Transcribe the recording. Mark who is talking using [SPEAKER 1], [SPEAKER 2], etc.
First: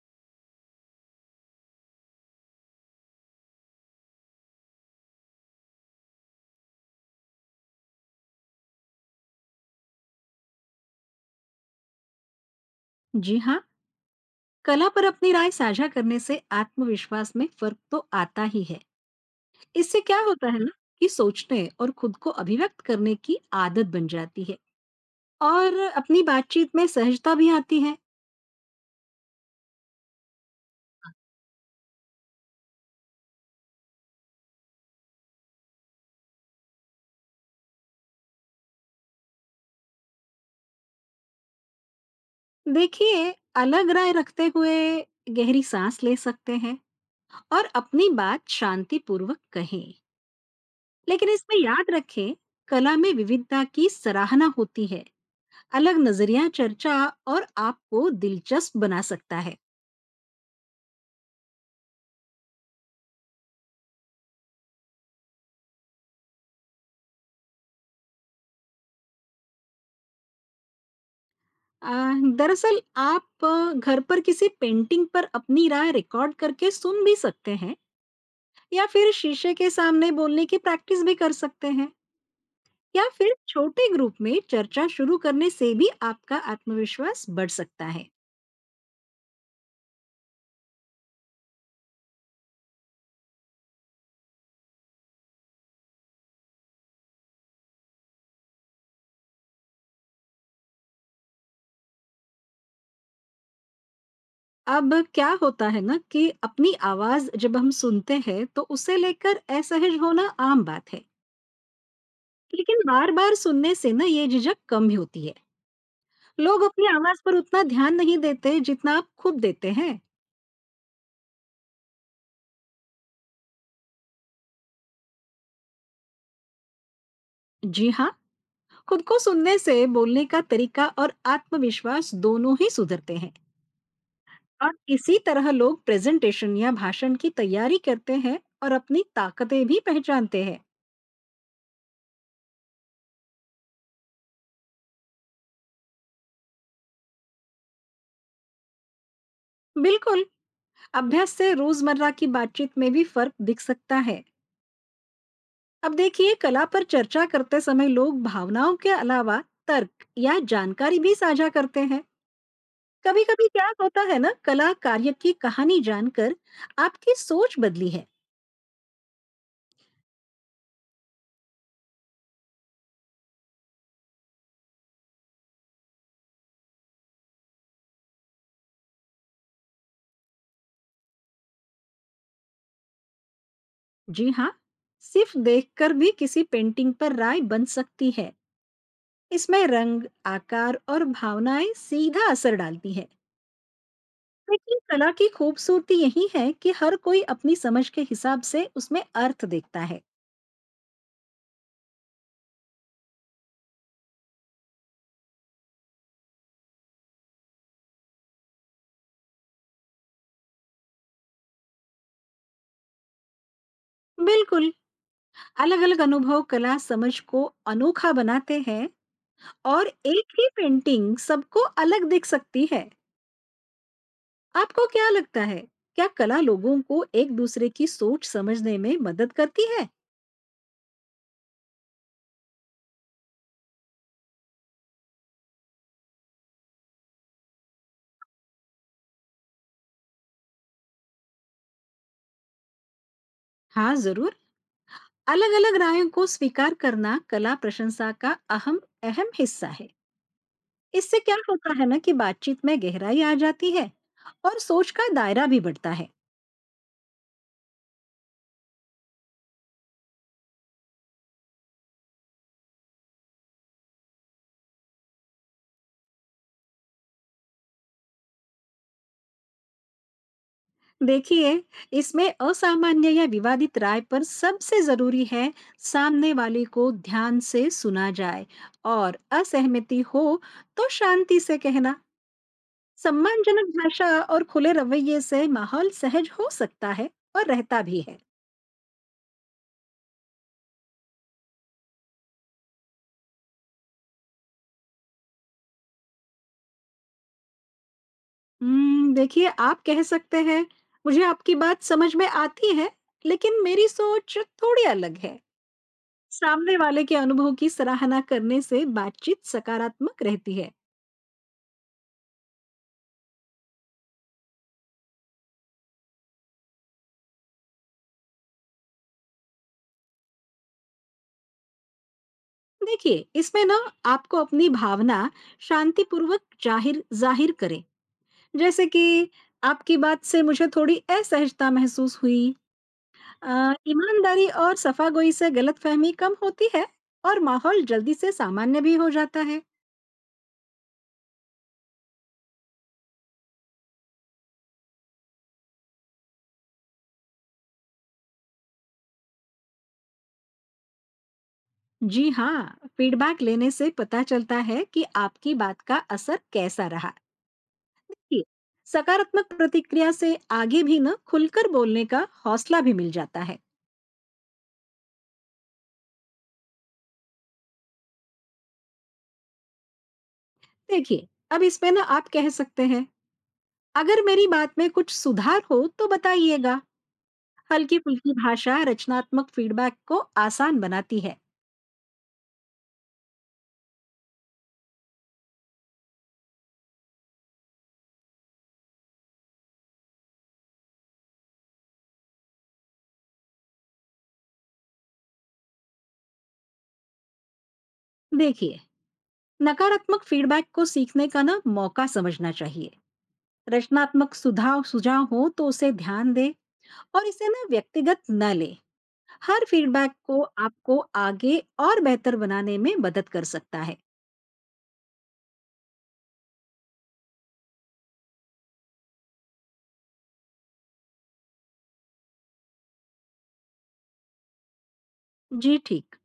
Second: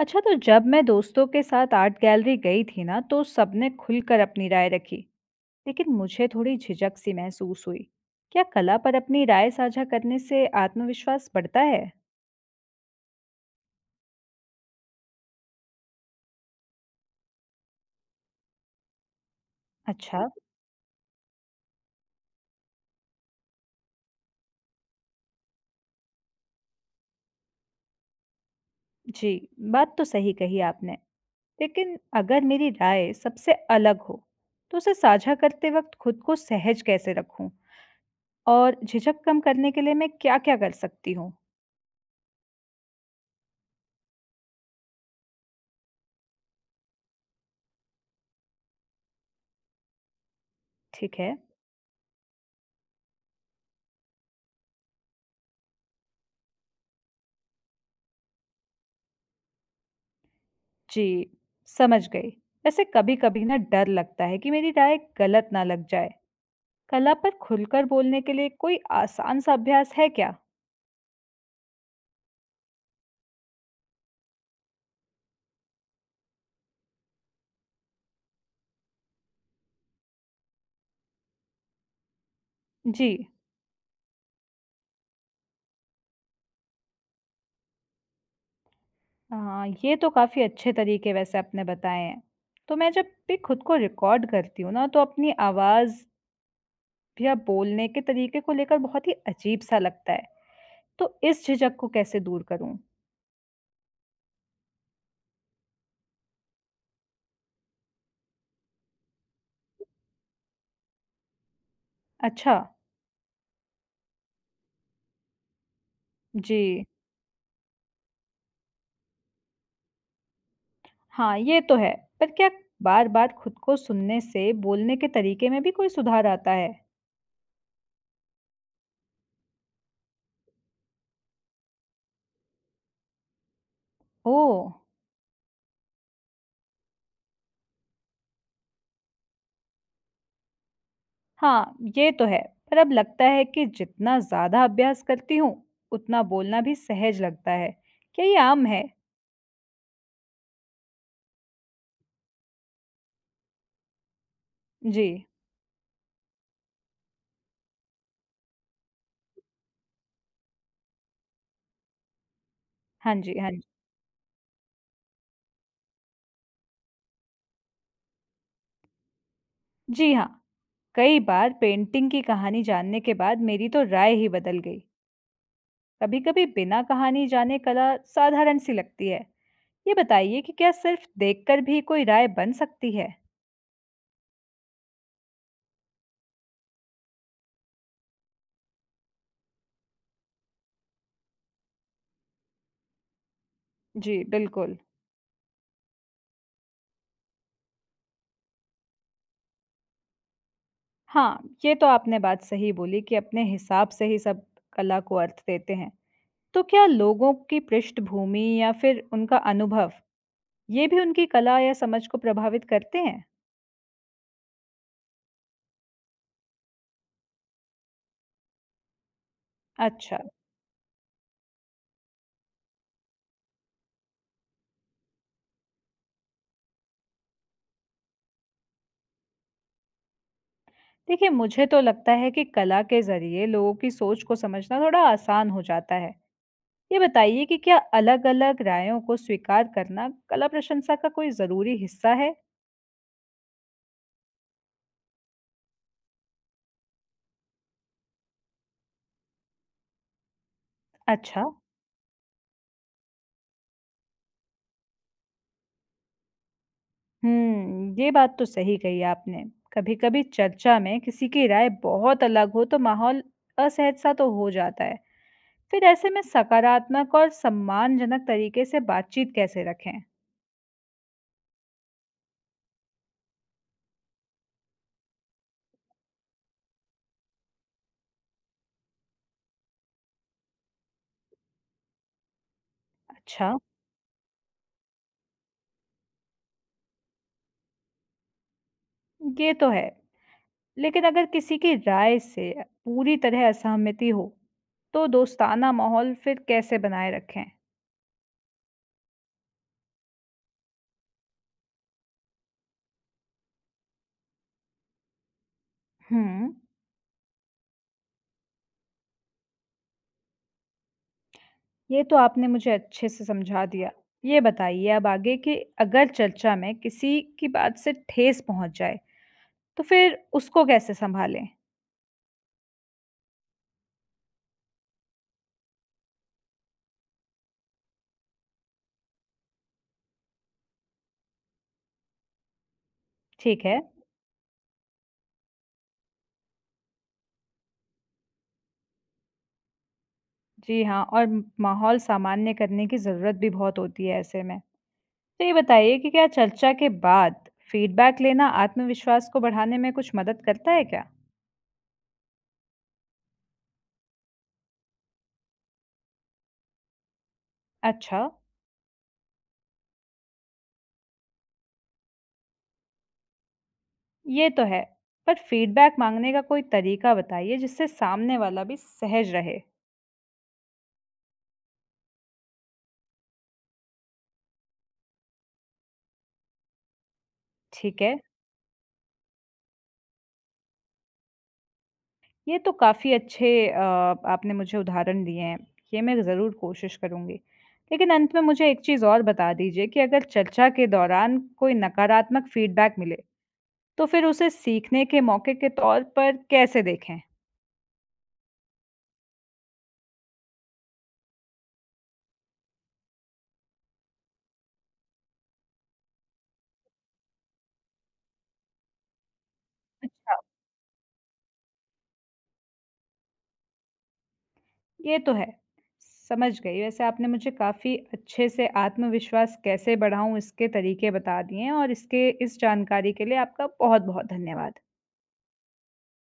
[SPEAKER 1] अच्छा, तो जब मैं दोस्तों के साथ आर्ट गैलरी गई थी ना तो सबने खुलकर अपनी राय रखी। लेकिन मुझे थोड़ी झिझक सी महसूस हुई। क्या कला पर अपनी राय साझा करने से आत्मविश्वास बढ़ता है?
[SPEAKER 2] जी हाँ। कला पर अपनी राय साझा करने से आत्मविश्वास में फर्क तो आता ही है। इससे क्या
[SPEAKER 1] अच्छा।
[SPEAKER 2] होता है ना कि सोचने और खुद को अभिव्यक्त करने की आदत बन जाती है और अपनी बातचीत में सहजता भी आती है।
[SPEAKER 1] जी, बात तो सही कही आपने। लेकिन अगर मेरी राय सबसे अलग हो तो उसे साझा करते वक्त खुद को सहज कैसे रखूं, और झिझक कम करने के लिए मैं क्या-क्या कर सकती हूँ?
[SPEAKER 2] देखिए, अलग राय रखते हुए गहरी सांस ले सकते हैं और अपनी बात शांतिपूर्वक कहें।
[SPEAKER 1] ठीक
[SPEAKER 2] लेकिन
[SPEAKER 1] है।
[SPEAKER 2] इसमें याद रखें, कला में विविधता की सराहना होती है। अलग नजरिया चर्चा और आपको दिलचस्प बना सकता है।
[SPEAKER 1] जी, समझ गई। वैसे कभी-कभी ना डर लगता है कि मेरी राय गलत ना लग जाए। कला पर खुलकर बोलने के लिए कोई आसान सा अभ्यास है क्या?
[SPEAKER 2] अ, दरअसल आप घर पर किसी पेंटिंग पर अपनी राय रिकॉर्ड करके सुन भी सकते हैं या फिर शीशे के सामने बोलने की प्रैक्टिस भी कर सकते हैं। या
[SPEAKER 1] जी।
[SPEAKER 2] फिर छोटे ग्रुप में चर्चा शुरू करने से भी आपका आत्मविश्वास बढ़ सकता है।
[SPEAKER 1] हाँ, ये तो काफ़ी अच्छे तरीके वैसे आपने बताए हैं। तो मैं जब भी खुद को रिकॉर्ड करती हूँ ना, तो अपनी आवाज़ या बोलने के तरीके को लेकर बहुत ही अजीब-सा लगता है। तो इस झिझक को कैसे दूर करूँ?
[SPEAKER 2] अब क्या होता है ना कि अपनी आवाज जब हम सुनते हैं तो उसे लेकर असहज होना आम बात है।
[SPEAKER 1] अच्छा।
[SPEAKER 2] लेकिन बार बार सुनने से ना ये झिझक कम ही होती है।
[SPEAKER 1] जी।
[SPEAKER 2] लोग अपनी आवाज पर उतना ध्यान नहीं देते जितना आप खुद देते हैं।
[SPEAKER 1] हाँ, ये तो है। पर क्या बार-बार खुद को सुनने से बोलने के तरीके में भी कोई सुधार आता है?
[SPEAKER 2] जी हाँ, खुद को सुनने से बोलने का तरीका और आत्मविश्वास दोनों ही सुधरते हैं।
[SPEAKER 1] ओह!
[SPEAKER 2] और इसी तरह लोग प्रेजेंटेशन या भाषण की तैयारी करते हैं और अपनी ताकतें भी पहचानते हैं।
[SPEAKER 1] हाँ, ये तो है। पर अब लगता है कि जितना ज़्यादा अभ्यास करती हूँ, उतना बोलना भी सहज लगता है। क्या ये आम है?
[SPEAKER 2] बिल्कुल, अभ्यास से रोजमर्रा की बातचीत में भी फर्क दिख सकता है।
[SPEAKER 1] जी।
[SPEAKER 2] अब देखिए, कला पर चर्चा करते समय लोग भावनाओं के अलावा तर्क या जानकारी भी साझा करते हैं।
[SPEAKER 1] हाँ
[SPEAKER 2] कभी
[SPEAKER 1] जी,
[SPEAKER 2] कभी
[SPEAKER 1] हाँ जी।
[SPEAKER 2] क्या होता है ना, कला कार्य की कहानी जानकर आपकी सोच बदली है।
[SPEAKER 1] जी हाँ, कई बार पेंटिंग की कहानी जानने के बाद मेरी तो राय ही बदल गई। कभी-कभी बिना कहानी जाने कला साधारण-सी लगती है। ये बताइए कि क्या सिर्फ देखकर भी कोई राय बन सकती है?
[SPEAKER 2] जी हाँ, सिर्फ देखकर भी किसी पेंटिंग पर राय बन सकती है। इसमें रंग आकार और भावनाएं सीधा असर डालती है।
[SPEAKER 1] जी, बिल्कुल।
[SPEAKER 2] लेकिन कला की खूबसूरती यही है कि हर कोई अपनी समझ के हिसाब से उसमें अर्थ देखता है।
[SPEAKER 1] हाँ, ये तो आपने बात सही बोली कि अपने हिसाब से ही सब कला को अर्थ देते हैं। तो क्या लोगों की पृष्ठभूमि या फिर उनका अनुभव, ये भी उनकी कला या समझ को प्रभावित करते हैं?
[SPEAKER 2] बिल्कुल, अलग अलग अनुभव कला समझ को अनोखा बनाते हैं और
[SPEAKER 1] अच्छा।
[SPEAKER 2] एक ही पेंटिंग सबको अलग दिख सकती है। आपको क्या लगता है, क्या कला लोगों को एक दूसरे की सोच समझने में मदद करती है?
[SPEAKER 1] देखिए, मुझे तो लगता है कि कला के ज़रिए लोगों की सोच को समझना थोड़ा आसान हो जाता है। ये बताइए कि क्या अलग-अलग रायों को स्वीकार करना कला प्रशंसा का कोई ज़रूरी हिस्सा है?
[SPEAKER 2] हाँ जरूर, अलग अलग रायों को स्वीकार करना कला प्रशंसा का अहम अहम हिस्सा है। इससे क्या
[SPEAKER 1] अच्छा।
[SPEAKER 2] होता है ना कि बातचीत में गहराई आ जाती है और सोच का दायरा भी बढ़ता है।
[SPEAKER 1] ये बात तो सही कही आपने। कभी-कभी चर्चा में किसी की राय बहुत अलग हो तो माहौल असहज सा तो हो जाता है। फिर ऐसे में सकारात्मक और सम्मानजनक तरीके से बातचीत कैसे रखें?
[SPEAKER 2] देखिए, इसमें असामान्य या विवादित राय पर सबसे जरूरी है सामने वाले को ध्यान से सुना जाए। और असहमति हो तो शांति से कहना,
[SPEAKER 1] अच्छा।
[SPEAKER 2] सम्मानजनक भाषा और खुले रवैये से माहौल सहज हो सकता है और रहता भी है।
[SPEAKER 1] ये तो है। लेकिन अगर किसी की राय से पूरी तरह असहमति हो, तो दोस्ताना माहौल फिर कैसे बनाए रखें?
[SPEAKER 2] देखिए, आप कह सकते हैं, मुझे आपकी बात समझ में आती है, लेकिन मेरी सोच थोड़ी अलग है।
[SPEAKER 1] हम्म,
[SPEAKER 2] सामने वाले के अनुभव की सराहना करने से बातचीत सकारात्मक रहती है।
[SPEAKER 1] ये तो आपने मुझे अच्छे से समझा दिया। ये बताइए अब आगे कि अगर चर्चा में किसी की बात से ठेस पहुंच जाए, तो फिर उसको कैसे संभालें?
[SPEAKER 2] देखिए, इसमें ना आपको अपनी भावना शांतिपूर्वक जाहिर ज़ाहिर करें। जैसे कि आपकी बात से मुझे थोड़ी असहजता महसूस हुई।
[SPEAKER 1] ठीक है।
[SPEAKER 2] ईमानदारी और सफागोई से गलतफ़हमी कम होती है और माहौल जल्दी से सामान्य भी हो जाता है।
[SPEAKER 1] जी हाँ, और माहौल सामान्य करने की ज़रूरत भी बहुत होती है ऐसे में। तो ये बताइए कि क्या चर्चा के बाद फीडबैक लेना आत्मविश्वास को बढ़ाने में कुछ मदद करता है क्या?
[SPEAKER 2] जी हाँ, फीडबैक लेने से पता चलता है कि आपकी बात का असर कैसा रहा।
[SPEAKER 1] अच्छा।
[SPEAKER 2] देखिए, सकारात्मक प्रतिक्रिया से आगे भी ना खुलकर बोलने का हौसला भी मिल जाता है।
[SPEAKER 1] ये तो है। पर फीडबैक मांगने का कोई तरीका बताइए जिससे सामने वाला भी सहज रहे।
[SPEAKER 2] देखिए, अब इसमें ना आप कह सकते हैं, अगर मेरी बात में कुछ सुधार हो तो बताइएगा। हल्की
[SPEAKER 1] ठीक है,
[SPEAKER 2] फुल्की भाषा रचनात्मक फीडबैक को आसान बनाती है।
[SPEAKER 1] ये तो काफ़ी अच्छे आपने मुझे उदाहरण दिए हैं। ये मैं ज़रूर कोशिश करूँगी। लेकिन अंत में मुझे एक चीज़ और बता दीजिए कि अगर चर्चा के दौरान कोई नकारात्मक फीडबैक मिले, तो फिर उसे सीखने के मौके के तौर पर कैसे देखें?
[SPEAKER 2] देखिए, नकारात्मक फीडबैक को सीखने का ना मौका समझना चाहिए। रचनात्मक सुझाव सुझाव हो तो उसे ध्यान दे और इसे ना व्यक्तिगत न लें। हर फीडबैक
[SPEAKER 1] अच्छा।
[SPEAKER 2] को आपको आगे और बेहतर बनाने में मदद कर सकता है।
[SPEAKER 1] ये तो है। समझ गई। वैसे आपने मुझे काफ़ी अच्छे से आत्मविश्वास कैसे बढ़ाऊँ इसके तरीके बता दिए हैं और इसके इस जानकारी के लिए आपका बहुत-बहुत धन्यवाद।
[SPEAKER 2] जी ठीक।